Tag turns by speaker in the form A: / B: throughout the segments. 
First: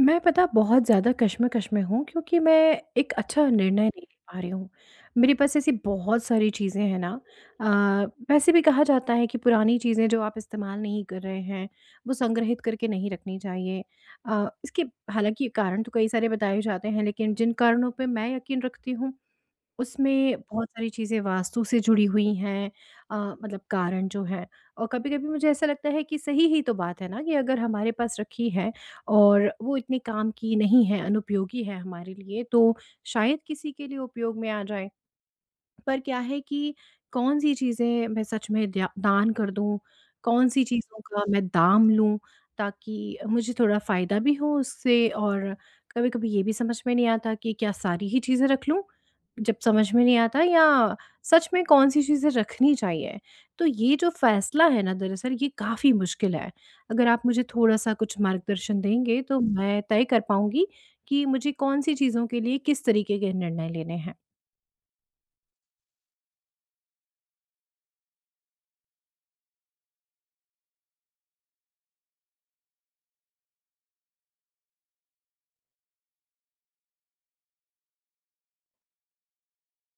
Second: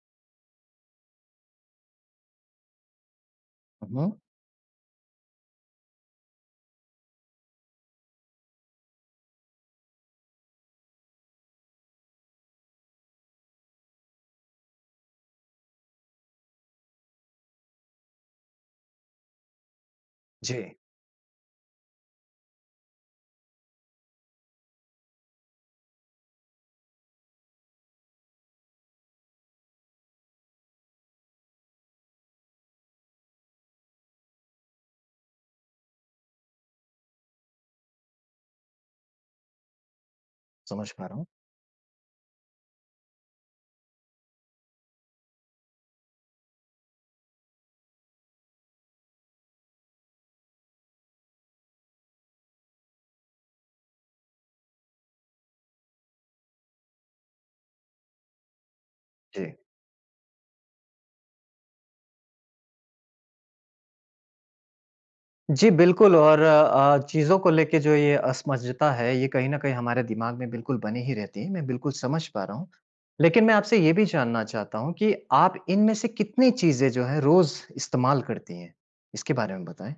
A: मैं पता बहुत ज़्यादा कश्मकश में हूँ क्योंकि मैं एक अच्छा निर्णय नहीं
B: हुँ।
A: ले पा रही हूँ। मेरे पास ऐसी बहुत सारी चीज़ें हैं ना, अ, वैसे भी कहा जाता है कि पुरानी चीज़ें जो आप इस्तेमाल नहीं कर रहे हैं, वो संग्रहित करके नहीं रखनी चाहिए। अ, इसके हालाँकि कारण तो कई सारे बताए जाते हैं लेकिन जिन कारणों पे मैं यकीन रखती हूँ उसमें बहुत
B: जी,
A: सारी चीज़ें वास्तु से जुड़ी हुई हैं। अ, मतलब कारण जो हैं, और कभी-कभी मुझे ऐसा लगता है कि सही ही तो बात है ना कि अगर हमारे पास रखी है और वो इतने काम की नहीं है, अनुपयोगी है हमारे लिए, तो शायद किसी के लिए उपयोग में आ जाए। पर क्या है कि कौन सी चीज़ें मैं सच में द्या दान कर दूँ, कौन सी
B: समझ
A: चीज़ों
B: पा रहा
A: का
B: हूँ।
A: मैं दाम लूँ ताकि मुझे थोड़ा फ़ायदा भी हो उससे, और कभी-कभी ये भी समझ में नहीं आता कि क्या सारी ही चीज़ें रख लूँ? जब समझ में नहीं आता या सच में कौन-सी चीज़ें रखनी चाहिए? तो ये जो फ़ैसला है ना, दरअसल ये काफ़ी मुश्किल है। अगर आप मुझे थोड़ा-सा कुछ मार्गदर्शन देंगे तो
B: जी।
A: मैं तय कर पाऊँगी कि मुझे कौन-सी चीज़ों के लिए किस तरीके के निर्णय लेने हैं।
B: जी, बिल्कुल और चीज़ों को लेके जो ये असमंजसता है, ये कहीं न कहीं हमारे दिमाग में बिल्कुल बनी ही रहती है, मैं बिल्कुल समझ पा रहा हूँ। लेकिन मैं आपसे ये भी जानना चाहता हूँ कि आप इनमें से कितनी चीज़ें जो हैं रोज़ इस्तेमाल करती हैं? इसके बारे में बताएँ।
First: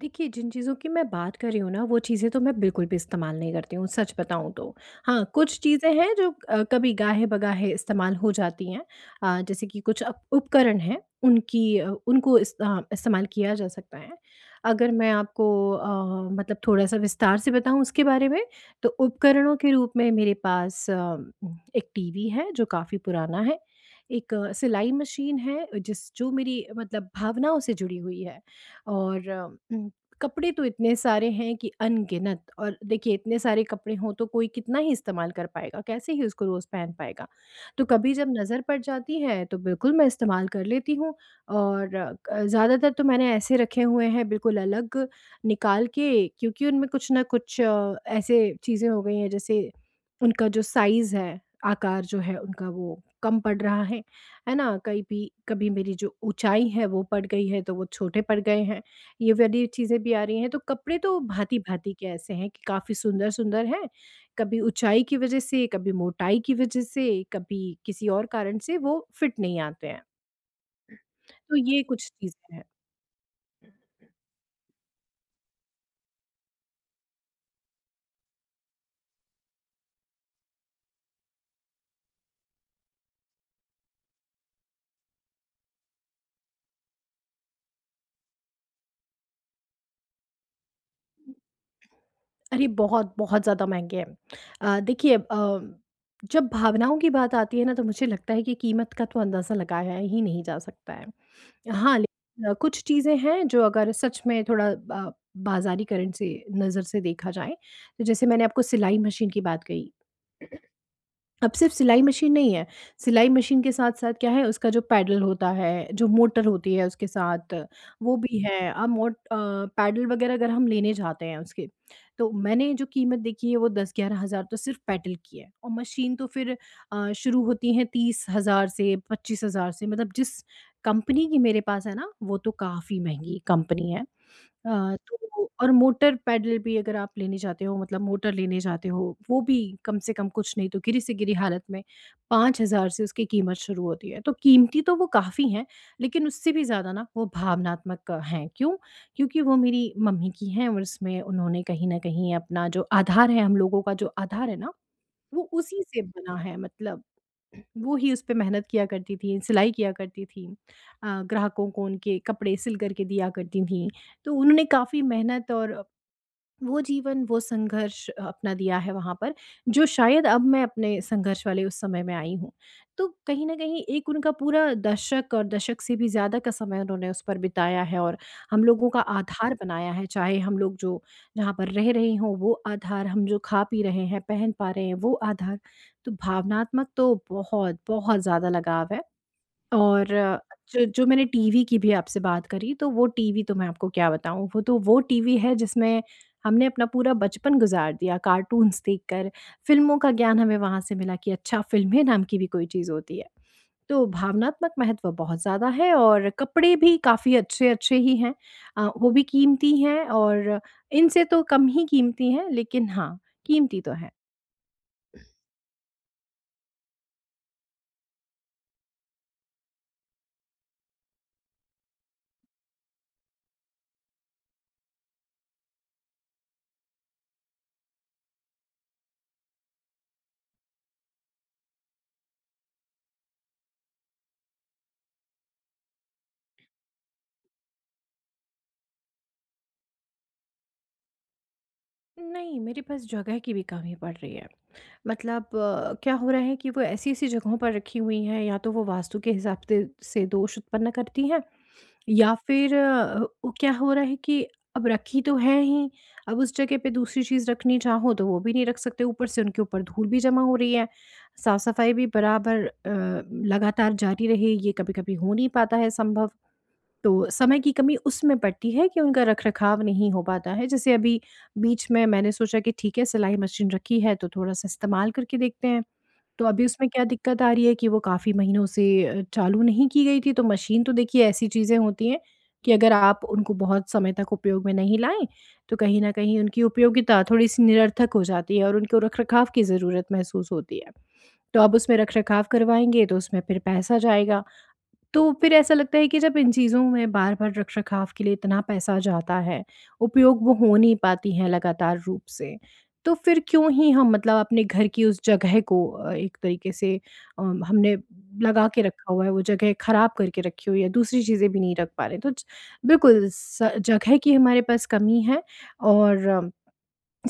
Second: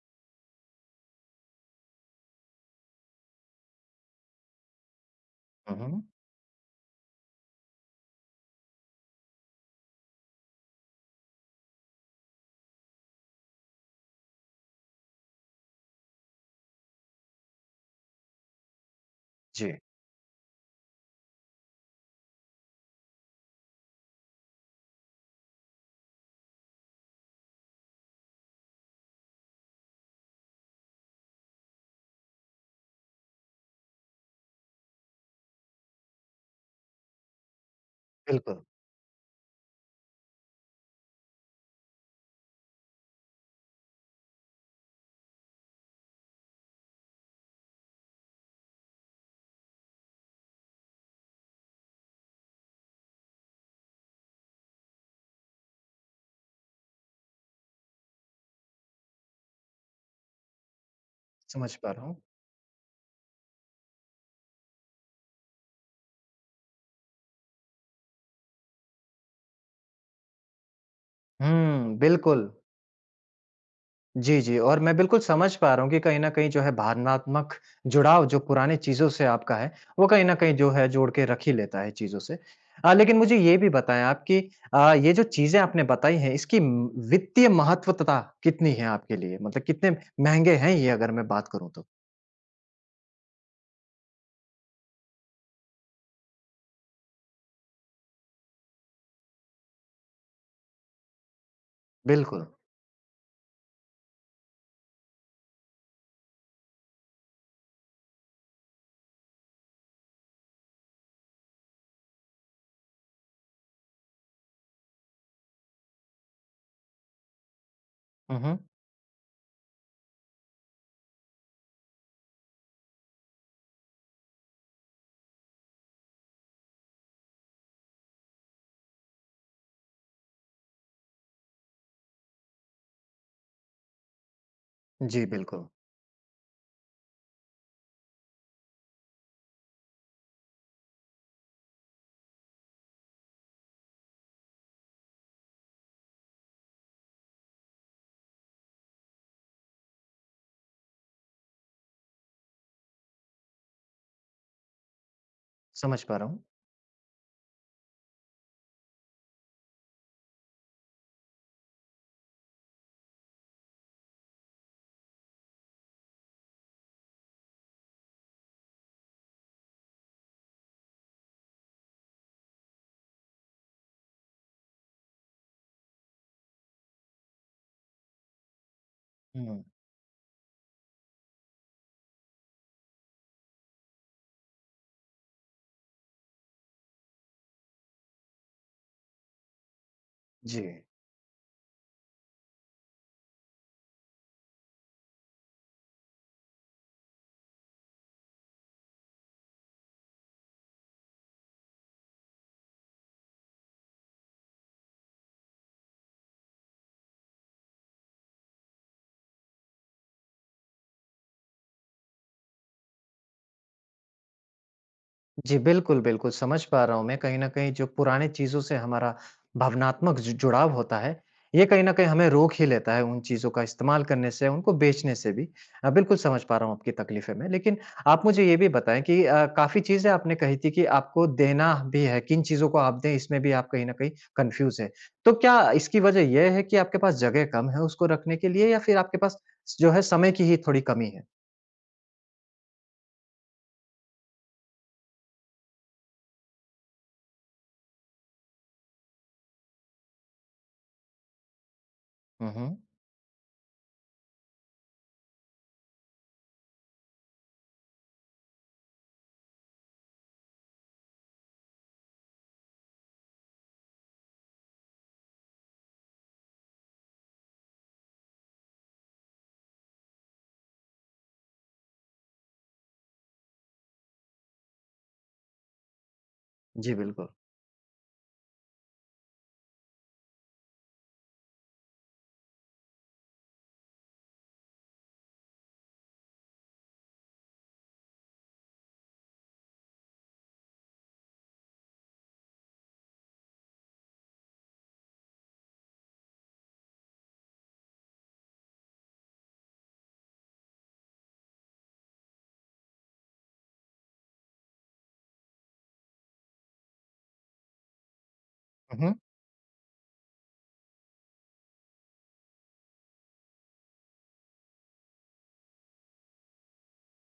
A: देखिए, जिन चीज़ों की मैं बात कर रही हूँ ना, वो चीज़ें तो मैं बिल्कुल भी इस्तेमाल नहीं करती हूँ, सच बताऊँ तो। हाँ, कुछ
B: हुँ,
A: चीज़ें
B: हुँ।
A: हैं जो कभी गाहे-बगाहे इस्तेमाल हो जाती हैं। जैसे कि कुछ अप उपकरण हैं, उनकी अ, उनको इस अ, इस्तेमाल किया जा सकता है। अगर मैं आपको मतलब थोड़ा-सा विस्तार से बताऊँ उसके बारे में, तो उपकरणों के
B: जी।
A: रूप में मेरे पास एक टीवी है, जो काफ़ी पुराना है। एक सिलाई मशीन है, जिस जो मेरी मतलब भावनाओं से जुड़ी हुई है। और उम, कपड़े तो इतने सारे हैं कि अनगिनत, और देखिए इतने सारे कपड़े हों तो कोई कितना ही इस्तेमाल कर पाएगा, कैसे ही उसको रोज़ पहन पाएगा। तो कभी जब
B: बिल्कुल,
A: नज़र पड़ जाती है तो बिल्कुल मैं इस्तेमाल कर लेती हूँ, और क ज़्यादातर तो मैंने ऐसे रखे हुए हैं बिल्कुल अलग निकाल के, क्योंकि उनमें कुछ ना कुछ ऐसे चीज़ें हो गई हैं। जैसे उनका जो साइज़ है, आकार जो है उनका वो कम पड़ रहा है ना? कहीं भी कभी मेरी जो ऊँचाई है वो बढ़ गई है तो वो छोटे पड़ गए हैं, ये वाली चीज़ें भी आ रही हैं। तो कपड़े तो
B: समझ पा
A: भाँति-भाँति
B: रहा
A: के
B: हूँ।
A: ऐसे हैं कि काफ़ी सुंदर-सुंदर हैं, कभी ऊँचाई की वज़ह से, कभी मोटाई की वज़ह से, कभी किसी और कारण से वो फिट नहीं आते हैं। तो ये
B: हुँ,
A: कुछ
B: बिल्कुल।
A: चीज़ें हैं।
B: जी, जी। और मैं बिल्कुल समझ पा रहा हूँ कि कहीं न कहीं जो है भावनात्मक जुड़ाव जो पुरानी चीज़ों से आपका है, वो कहीं न कहीं जो है जोड़ के रख ही लेता है चीज़ों से। लेकिन मुझे ये भी बताएँ आप कि ये जो चीज़ें आपने बताई हैं इसकी वित्तीय महत्वतता कितनी है आपके लिए? मतलब कितने महँगे हैं ये अगर मैं बात करूँ तो?
A: अरे! बहुत, बहुत ज़्यादा महँगे हैं। देखिए, जब भावनाओं की बात आती है ना, तो मुझे लगता है कि कीमत का तो अंदाज़ा लगाया ही नहीं जा सकता है। हाँ,
B: बिल्कुल।
A: लेकिन कुछ चीज़ें हैं जो अगर सच में थोड़ा बाज़ारी करण से नज़र से देखा जाए, तो जैसे मैंने आपको सिलाई मशीन की बात कही, अब सिर्फ सिलाई मशीन नहीं है, सिलाई मशीन के साथ-साथ क्या है, उसका जो पैडल होता है, जो मोटर होती है उसके साथ, वो
B: हुँ,
A: भी
B: हुँ।
A: है। अब पैडल वगैरह अगर हम लेने जाते हैं उसके, तो मैंने जो कीमत देखी है वो 10-11 हज़ार तो सिर्फ पैडल की है, और मशीन तो फिर शुरू होती हैं 30 हज़ार से 25 हज़ार से, मतलब जिस कंपनी की मेरे पास है ना, वो तो काफ़ी महँगी कंपनी है। हाँ,
B: जी,
A: तो
B: बिल्कुल।
A: और मोटर पैडल भी अगर आप लेने जाते हो, मतलब मोटर लेने जाते हो, वो भी कम से कम, कुछ नहीं तो गिरी से गिरी हालत में 5,000 से उसकी कीमत शुरू होती है। तो कीमती तो वो काफ़ी हैं, लेकिन उससे भी ज़्यादा ना वो भावनात्मक हैं। क्यों? क्योंकि वो मेरी मम्मी की हैं, और उसमें उन्होंने कहीं न कहीं अपना जो आधार है, हम लोगों का जो आधार है ना, वो उसी
B: समझ
A: से
B: पा रहा
A: बना
B: हूँ।
A: है। मतलब वो ही उसपे मेहनत किया करती थीं, सिलाई किया करती थीं। ग्राहकों को उनके कपड़े सिल कर के दिया करती थीं। तो उन्होंने काफ़ी मेहनत, और वो जीवन, वो संघर्ष अपना दिया है वहाँ पर, जो शायद अब मैं अपने संघर्ष वाले उस समय में आई हूँ। तो कहीं न कहीं एक उनका पूरा दशक, और दशक से भी ज़्यादा का समय उन्होंने उस पर बिताया है, और हम लोगों का आधार
B: हुँ,
A: बनाया है, चाहे हम लोग जो जहाँ पर रह रहे हों, वो आधार, हम जो खा पी रहे हैं, पहन पा रहे हैं, वो आधार। तो भावनात्मक तो बहुत, बहुत ज़्यादा लगाव है। और
B: जी।
A: जो जो मैंने टीवी की भी आपसे बात करी, तो वो टीवी तो मैं आपको क्या बताऊँ, वो तो वो टीवी है जिसमें हमने अपना पूरा बचपन गुज़ार दिया कार्टून्स देखकर, फ़िल्मों का ज्ञान हमें वहाँ से मिला कि अच्छा, फ़िल्में नाम की भी कोई चीज़ होती है। तो भावनात्मक महत्व बहुत ज़्यादा है, और कपड़े भी काफ़ी अच्छे-अच्छे ही हैं। वो भी कीमती हैं, और इनसे तो कम ही कीमती हैं, लेकिन हाँ, कीमती तो हैं।
B: जी, बिल्कुल, बिल्कुल, समझ पा रहा हूँ मैं कहीं न कहीं जो पुराने चीज़ों से हमारा भावनात्मक जु जुड़ाव होता है, ये कहीं न कहीं हमें रोक ही लेता है उन चीज़ों का इस्तेमाल करने से, उनको बेचने से भी। बिल्कुल समझ पा रहा हूँ आपकी तकलीफ़ें मैं। लेकिन आप मुझे ये भी बताएँ कि काफ़ी चीज़ें आपने कही थी कि आपको देना भी है, किन चीज़ों को आप दें इसमें भी आप कहीं न कहीं कन्फ्यूज़ हैं। तो क्या इसकी वजह ये है कि आपके पास जगह कम है उसको रखने के लिए या फिर आपके पास जो है समय की ही थोड़ी कमी है?
A: नहीं, मेरे पास जगह की भी कमी पड़ रही है। मतलब क्या हो रहा है कि वो ऐसी-ऐसी जगहों पर रखी हुई हैं, या तो वो वास्तु के हिसाब ते से दोष उत्पन्न करती हैं, या
B: हुँ,
A: फिर
B: हुँ।
A: वो क्या हो रहा है कि अब रखी तो है ही, अब उस जगह पे दूसरी चीज़ रखनी चाहो तो वो भी नहीं रख सकते, ऊपर से उनके ऊपर धूल भी जमा हो रही है, साफ-सफाई भी बराबर, लगातार जारी रहे, ये कभी-कभी हो नहीं पाता है संभव। तो समय की कमी उसमें पड़ती है कि उनका रखरखाव नहीं हो पाता है। जैसे अभी बीच में मैंने सोचा कि ठीक है, सिलाई मशीन रखी है तो थोड़ा-सा इस्तेमाल करके देखते हैं। तो अभी उसमें
B: जी,
A: क्या
B: बिल्कुल।
A: दिक्कत आ रही है कि वो काफ़ी महीनों से चालू नहीं की गई थी। तो मशीन तो देखिए, ऐसी चीज़ें होती हैं कि अगर आप उनको बहुत समय तक उपयोग में नहीं लाएँ, तो कहीं न कहीं उनकी उपयोगिता थोड़ी-सी निरर्थक हो जाती है, और उनको रखरखाव की ज़रूरत महसूस होती है। तो अब उसमें रखरखाव करवाएँगे तो उसमें फिर पैसा जाएगा। तो फिर ऐसा लगता है कि जब इन चीज़ों में बार-बार रख-रखाव के लिए इतना पैसा जाता है, उपयोग वो हो नहीं पाती हैं लगातार रूप से, तो फिर क्यों ही हम, मतलब अपने घर की उस जगह को एक तरीके से हमने लगा के
B: हुँ,
A: रखा
B: हुँ।
A: हुआ है, वो जगह खराब करके रखी हुई है, दूसरी चीज़ें भी नहीं रख पा रहे। तो ज बिल्कुल स जगह की हमारे पास कमी है, और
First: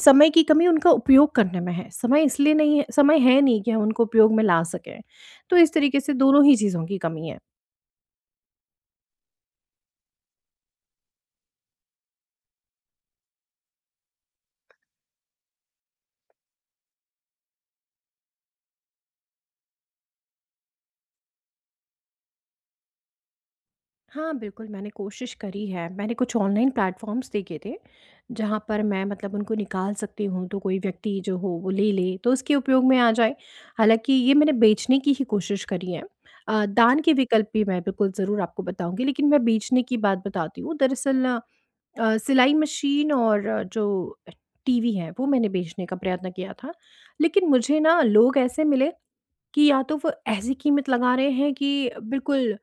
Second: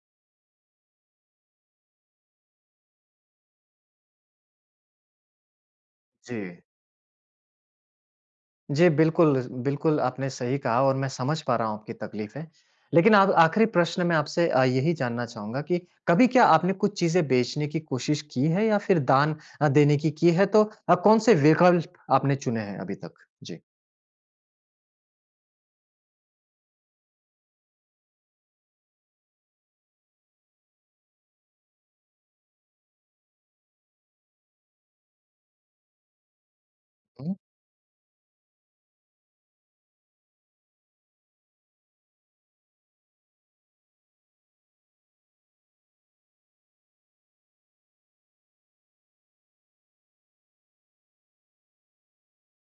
A: समय की कमी उनका उपयोग करने में है। समय इसलिए नहीं है, समय है नहीं कि हम उनको उपयोग में ला सकें। तो इस तरीके से
B: जी।
A: दोनों ही चीज़ों की कमी है।
B: जी, बिल्कुल, बिल्कुल आपने सही कहा और मैं समझ पा रहा हूँ आपकी तकलीफ़ें। लेकिन आप आखिरी प्रश्न मैं आपसे यही जानना चाहूँगा कि कभी क्या आपने कुछ चीज़ें बेचने की कोशिश की है या फिर दान देने की है? तो कौन-से विकल्प आपने चुने हैं अभी तक? जी।
A: हाँ, बिल्कुल, मैंने कोशिश करी है। मैंने कुछ ऑनलाइन प्लेटफ़ॉर्म्स देखे थे, जहाँ पर मैं, मतलब उनको निकाल सकती हूँ, तो कोई व्यक्ति जो हो वो ले ले, तो उसके उपयोग में आ जाए। हालाँकि ये मैंने बेचने की ही कोशिश करी है। दान के
B: हुँ।
A: विकल्प भी मैं बिल्कुल ज़रूर आपको बताऊँगी, लेकिन मैं बेचने की बात बताती हूँ। दरअसल सिलाई मशीन, और जो टीवी है, वो मैंने बेचने का प्रयत्न किया था। लेकिन मुझे ना लोग ऐसे मिले कि या तो वो ऐसी कीमत लगा रहे हैं कि बिल्कुल,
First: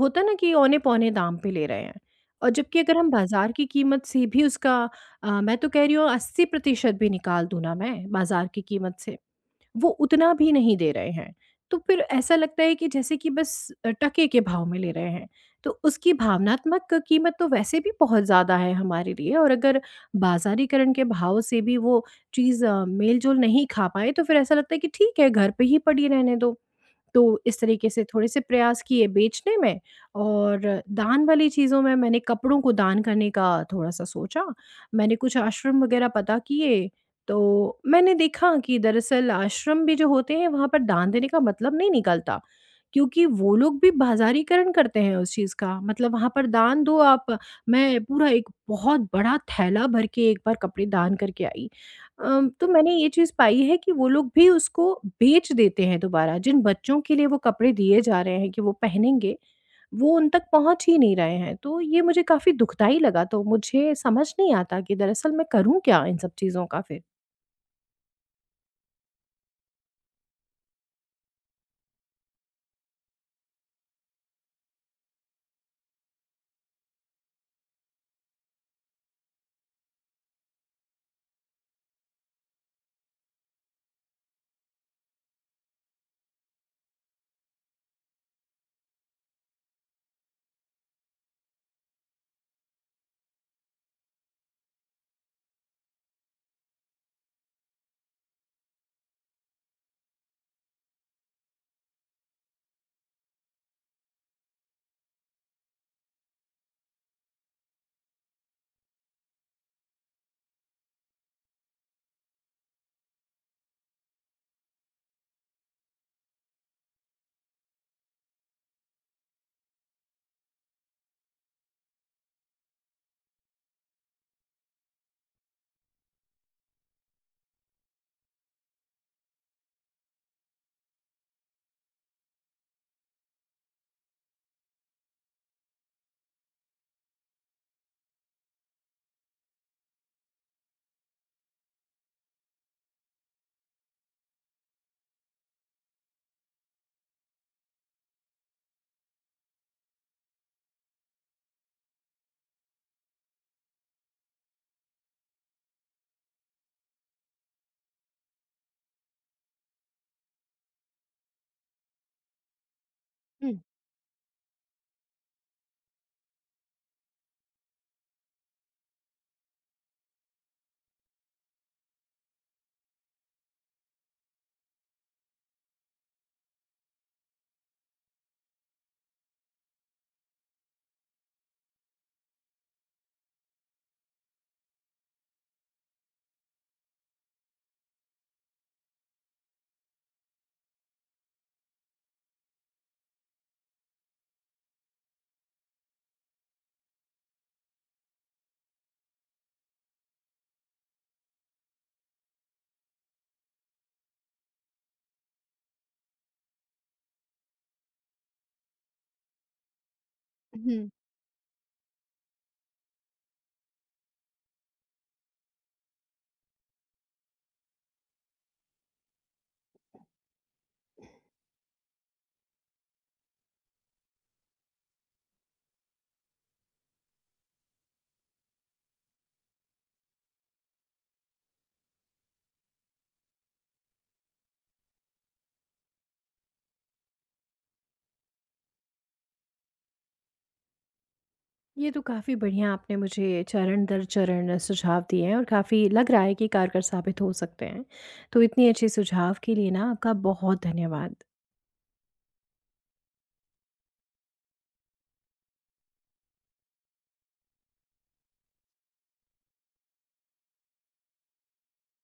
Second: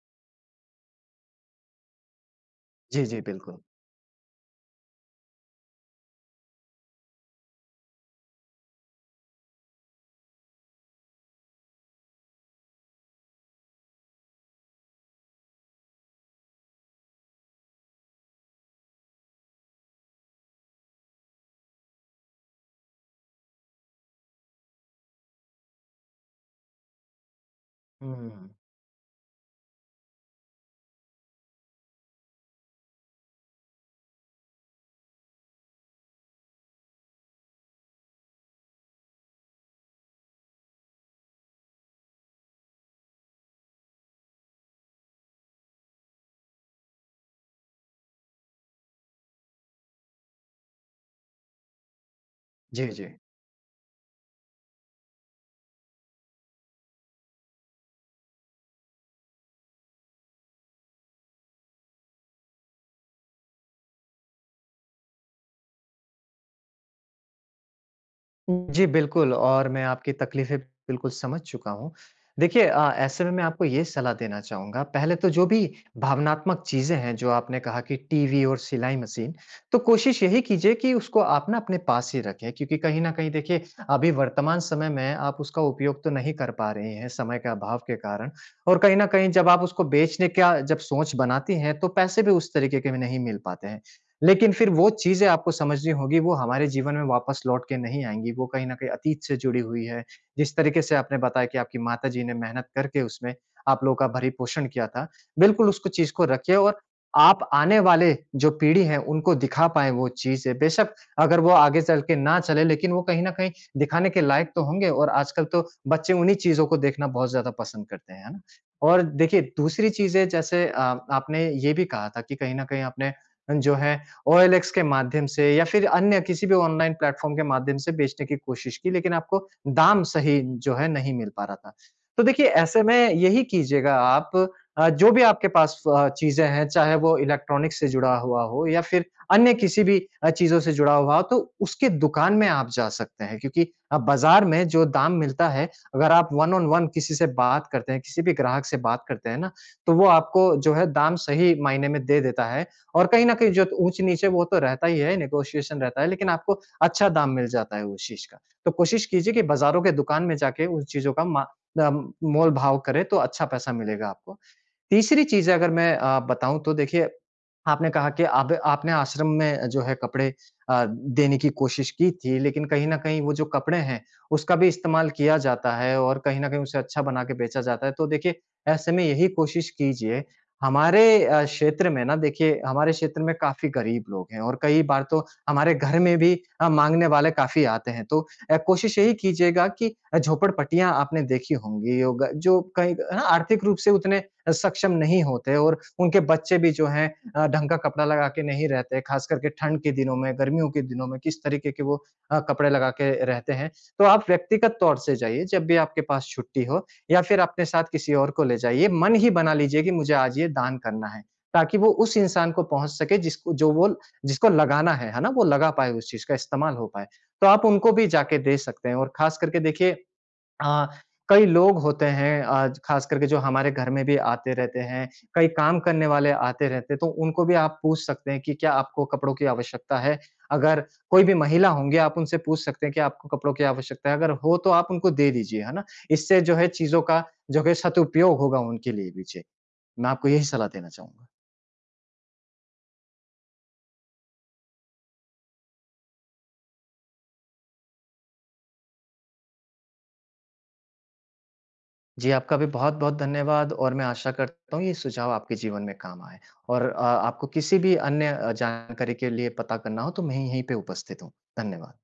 A: होता है ना कि औने-पौने दाम पे ले रहे हैं। और जबकि अगर
B: जी,
A: हम
B: जी,
A: बाज़ार
B: बिल्कुल।
A: की कीमत से भी उसका, मैं तो कह रही हूँ 80% भी निकाल दूँ ना मैं बाज़ार की कीमत से, वो उतना भी नहीं दे रहे हैं। तो फिर ऐसा लगता है कि जैसे कि बस टके के भाव में ले रहे हैं। तो उसकी भावनात्मक कीमत तो वैसे भी बहुत ज़्यादा है हमारे लिए, और अगर बाज़ारीकरण के भाव से भी वो चीज़ मेल-जोल नहीं खा पाए, तो फिर ऐसा लगता है कि ठीक है, घर पे ही पड़ी रहने दो। तो इस तरीके से थोड़े-से
B: हुँ।
A: प्रयास किए बेचने में, और दान वाली चीज़ों में मैंने कपड़ों को दान करने का थोड़ा-सा सोचा। मैंने कुछ आश्रम वगैरह पता किए, तो मैंने देखा कि दरअसल आश्रम भी जो होते हैं, वहाँ पर दान देने का मतलब नहीं निकलता, क्योंकि वो लोग भी बाज़ारीकरण करते हैं उस चीज़ का। मतलब वहाँ पर दान दो आप, मैं पूरा एक बहुत बड़ा थैला भर के एक बार कपड़े दान करके आई। तो
B: जी,
A: मैंने
B: जी।
A: ये चीज़ पाई है कि वो लोग भी उसको बेच देते हैं दोबारा। जिन बच्चों के लिए वो कपड़े दिए जा रहे हैं कि वो पहनेंगे, वो उन तक पहुँच ही नहीं रहे हैं। तो ये मुझे काफ़ी दुखदाई लगा, तो मुझे समझ नहीं आता कि दरअसल मैं करूँ क्या इन सब चीज़ों का फिर?
B: जी, बिल्कुल और मैं आपकी तकलीफ़ें बिल्कुल समझ चुका हूँ। देखिए ऐसे में मैं आपको ये सलाह देना चाहूँगा, पहले तो जो भी भावनात्मक चीज़ें हैं, जो आपने कहा कि टीवी और सिलाई मशीन, तो कोशिश यही कीजिए कि उसको आप ना अपने पास ही रखें क्योंकि कहीं न कहीं देखिए, अभी वर्तमान समय में आप उसका उपयोग तो नहीं कर पा रहे हैं, समय के अभाव के कारण और कहीं न कहीं जब आप उसको बेचने का जब सोच बनाती हैं, तो पैसे भी उस तरीके के भी नहीं मिल पाते हैं। लेकिन फिर वो चीज़ें आपको समझनी होगी, वो हमारे जीवन में वापस लौट के नहीं आएँगी, वो कहीं न कहीं अतीत से जुड़ी हुई है। जिस तरीके से आपने बताया कि आपकी माताजी ने मेहनत करके उसमें आप लोगों का भरण-पोषण किया था, बिल्कुल उसको चीज़ को रखिए और आप आने वाले जो पीढ़ी है, उनको दिखा पाएँ वो चीज़ें। बेशक अगर वो आगे चल के ना चले, लेकिन वो कहीं न कहीं दिखाने के लायक तो होंगे और आजकल तो बच्चे उन्हीं चीज़ों को देखना बहुत ज़्यादा पसंद करते हैं, है ना? और देखिए दूसरी चीज़ें जैसे आपने ये भी कहा था कि कहीं न कहीं आपने जो है ओएलएक्स के माध्यम से या फिर अन्य किसी भी ऑनलाइन प्लेटफ़ॉर्म के माध्यम से बेचने की कोशिश की, लेकिन आपको दाम सही जो है नहीं मिल पा रहा था। तो देखिए ऐसे में यही कीजिएगा आप जो भी आपके पास चीज़ें हैं, चाहे वो इलेक्ट्रॉनिक्स से जुड़ा हुआ हो या फिर अन्य किसी भी चीज़ों से जुड़ा हुआ हो, तो उसके दुकान में आप जा सकते हैं क्योंकि बाज़ार में जो दाम मिलता है, अगर आप वन ऑन वन किसी से बात करते हैं, किसी भी ग्राहक से बात करते हैं ना, तो वो आपको जो है दाम सही मायने में दे देता है और कहीं न कहीं जो ऊँच नीचे वो तो रहता ही है, नेगोशिएशन रहता है, लेकिन आपको अच्छा दाम मिल जाता है उस चीज़ का। तो कोशिश कीजिए कि बाज़ारों के दुकान में जाके उन चीज़ों का अ, मोल-भाव करें, तो अच्छा
A: हुँ,
B: पैसा मिलेगा आपको। तीसरी चीज़ अगर मैं बताऊँ तो देखिए, आपने कहा कि अब आपने आश्रम में जो है कपड़े देने की कोशिश की थी, लेकिन कहीं न कहीं वो जो कपड़े हैं, उसका भी इस्तेमाल किया जाता है और कहीं न कहीं उसे अच्छा बना के बेचा जाता है। तो देखिए, ऐसे में यही कोशिश कीजिए हमारे क्षेत्र में ना देखिए, हमारे क्षेत्र में काफ़ी गरीब लोग हैं और कई बार तो हमारे घर में भी माँगने वाले काफ़ी आते हैं। तो कोशिश यही कीजिएगा कि झोपड़पट्टियाँ आपने देखी होंगी, यो ग जो कहीं है ना आर्थिक रूप से उतने सक्षम नहीं होते और उनके बच्चे भी जो हैं ढंग का कपड़ा लगा के नहीं रहते, खास करके ठंड के दिनों में, गर्मियों के दिनों में किस तरीके के वो कपड़े लगा के रहते हैं। तो आप व्यक्तिगत तौर से जाइए जब भी आपके पास छुट्टी हो या फिर अपने साथ किसी और को ले जाइए, मन ही बना लीजिए कि मुझे आज ये दान
A: हुँ।
B: करना है, ताकि वो उस इंसान को पहुँच सके जिसको जो वो जिसको लगाना है ना? वो लगा पाए उस चीज़ का इस्तेमाल हो पाए। तो आप उनको भी जाके दे सकते हैं और खास करके देखिए अ, कई लोग होते हैं खास करके जो हमारे घर में भी आते रहते हैं, कई काम करने वाले आते रहते हैं, तो उनको भी आप पूछ सकते हैं कि क्या आपको कपड़ों की आवश्यकता है? अगर कोई भी महिला होंगी, आप उनसे पूछ सकते हैं कि आपको कपड़ों की आवश्यकता है? अगर हो तो आप उनको दे दीजिए, है ना? इससे जो है चीज़ों का जो है सदुपयोग होगा उनके लिए भी। जी, मैं आपको यही सलाह देना चाहूँगा।
A: ये तो काफ़ी बढ़िया आपने मुझे चरण दर चरण सुझाव दिए हैं, और काफ़ी लग रहा है कि कारगर साबित हो सकते हैं। तो इतनी अच्छी सुझाव के लिए ना आपका बहुत धन्यवाद।
B: जी, आपका भी बहुत-बहुत धन्यवाद और मैं आशा करता हूँ ये सुझाव आपके जीवन में काम आएँ। और आपको किसी भी अन्य जानकारी के लिए पता करना हो तो मैं यहीं पे उपस्थित हूँ। धन्यवाद।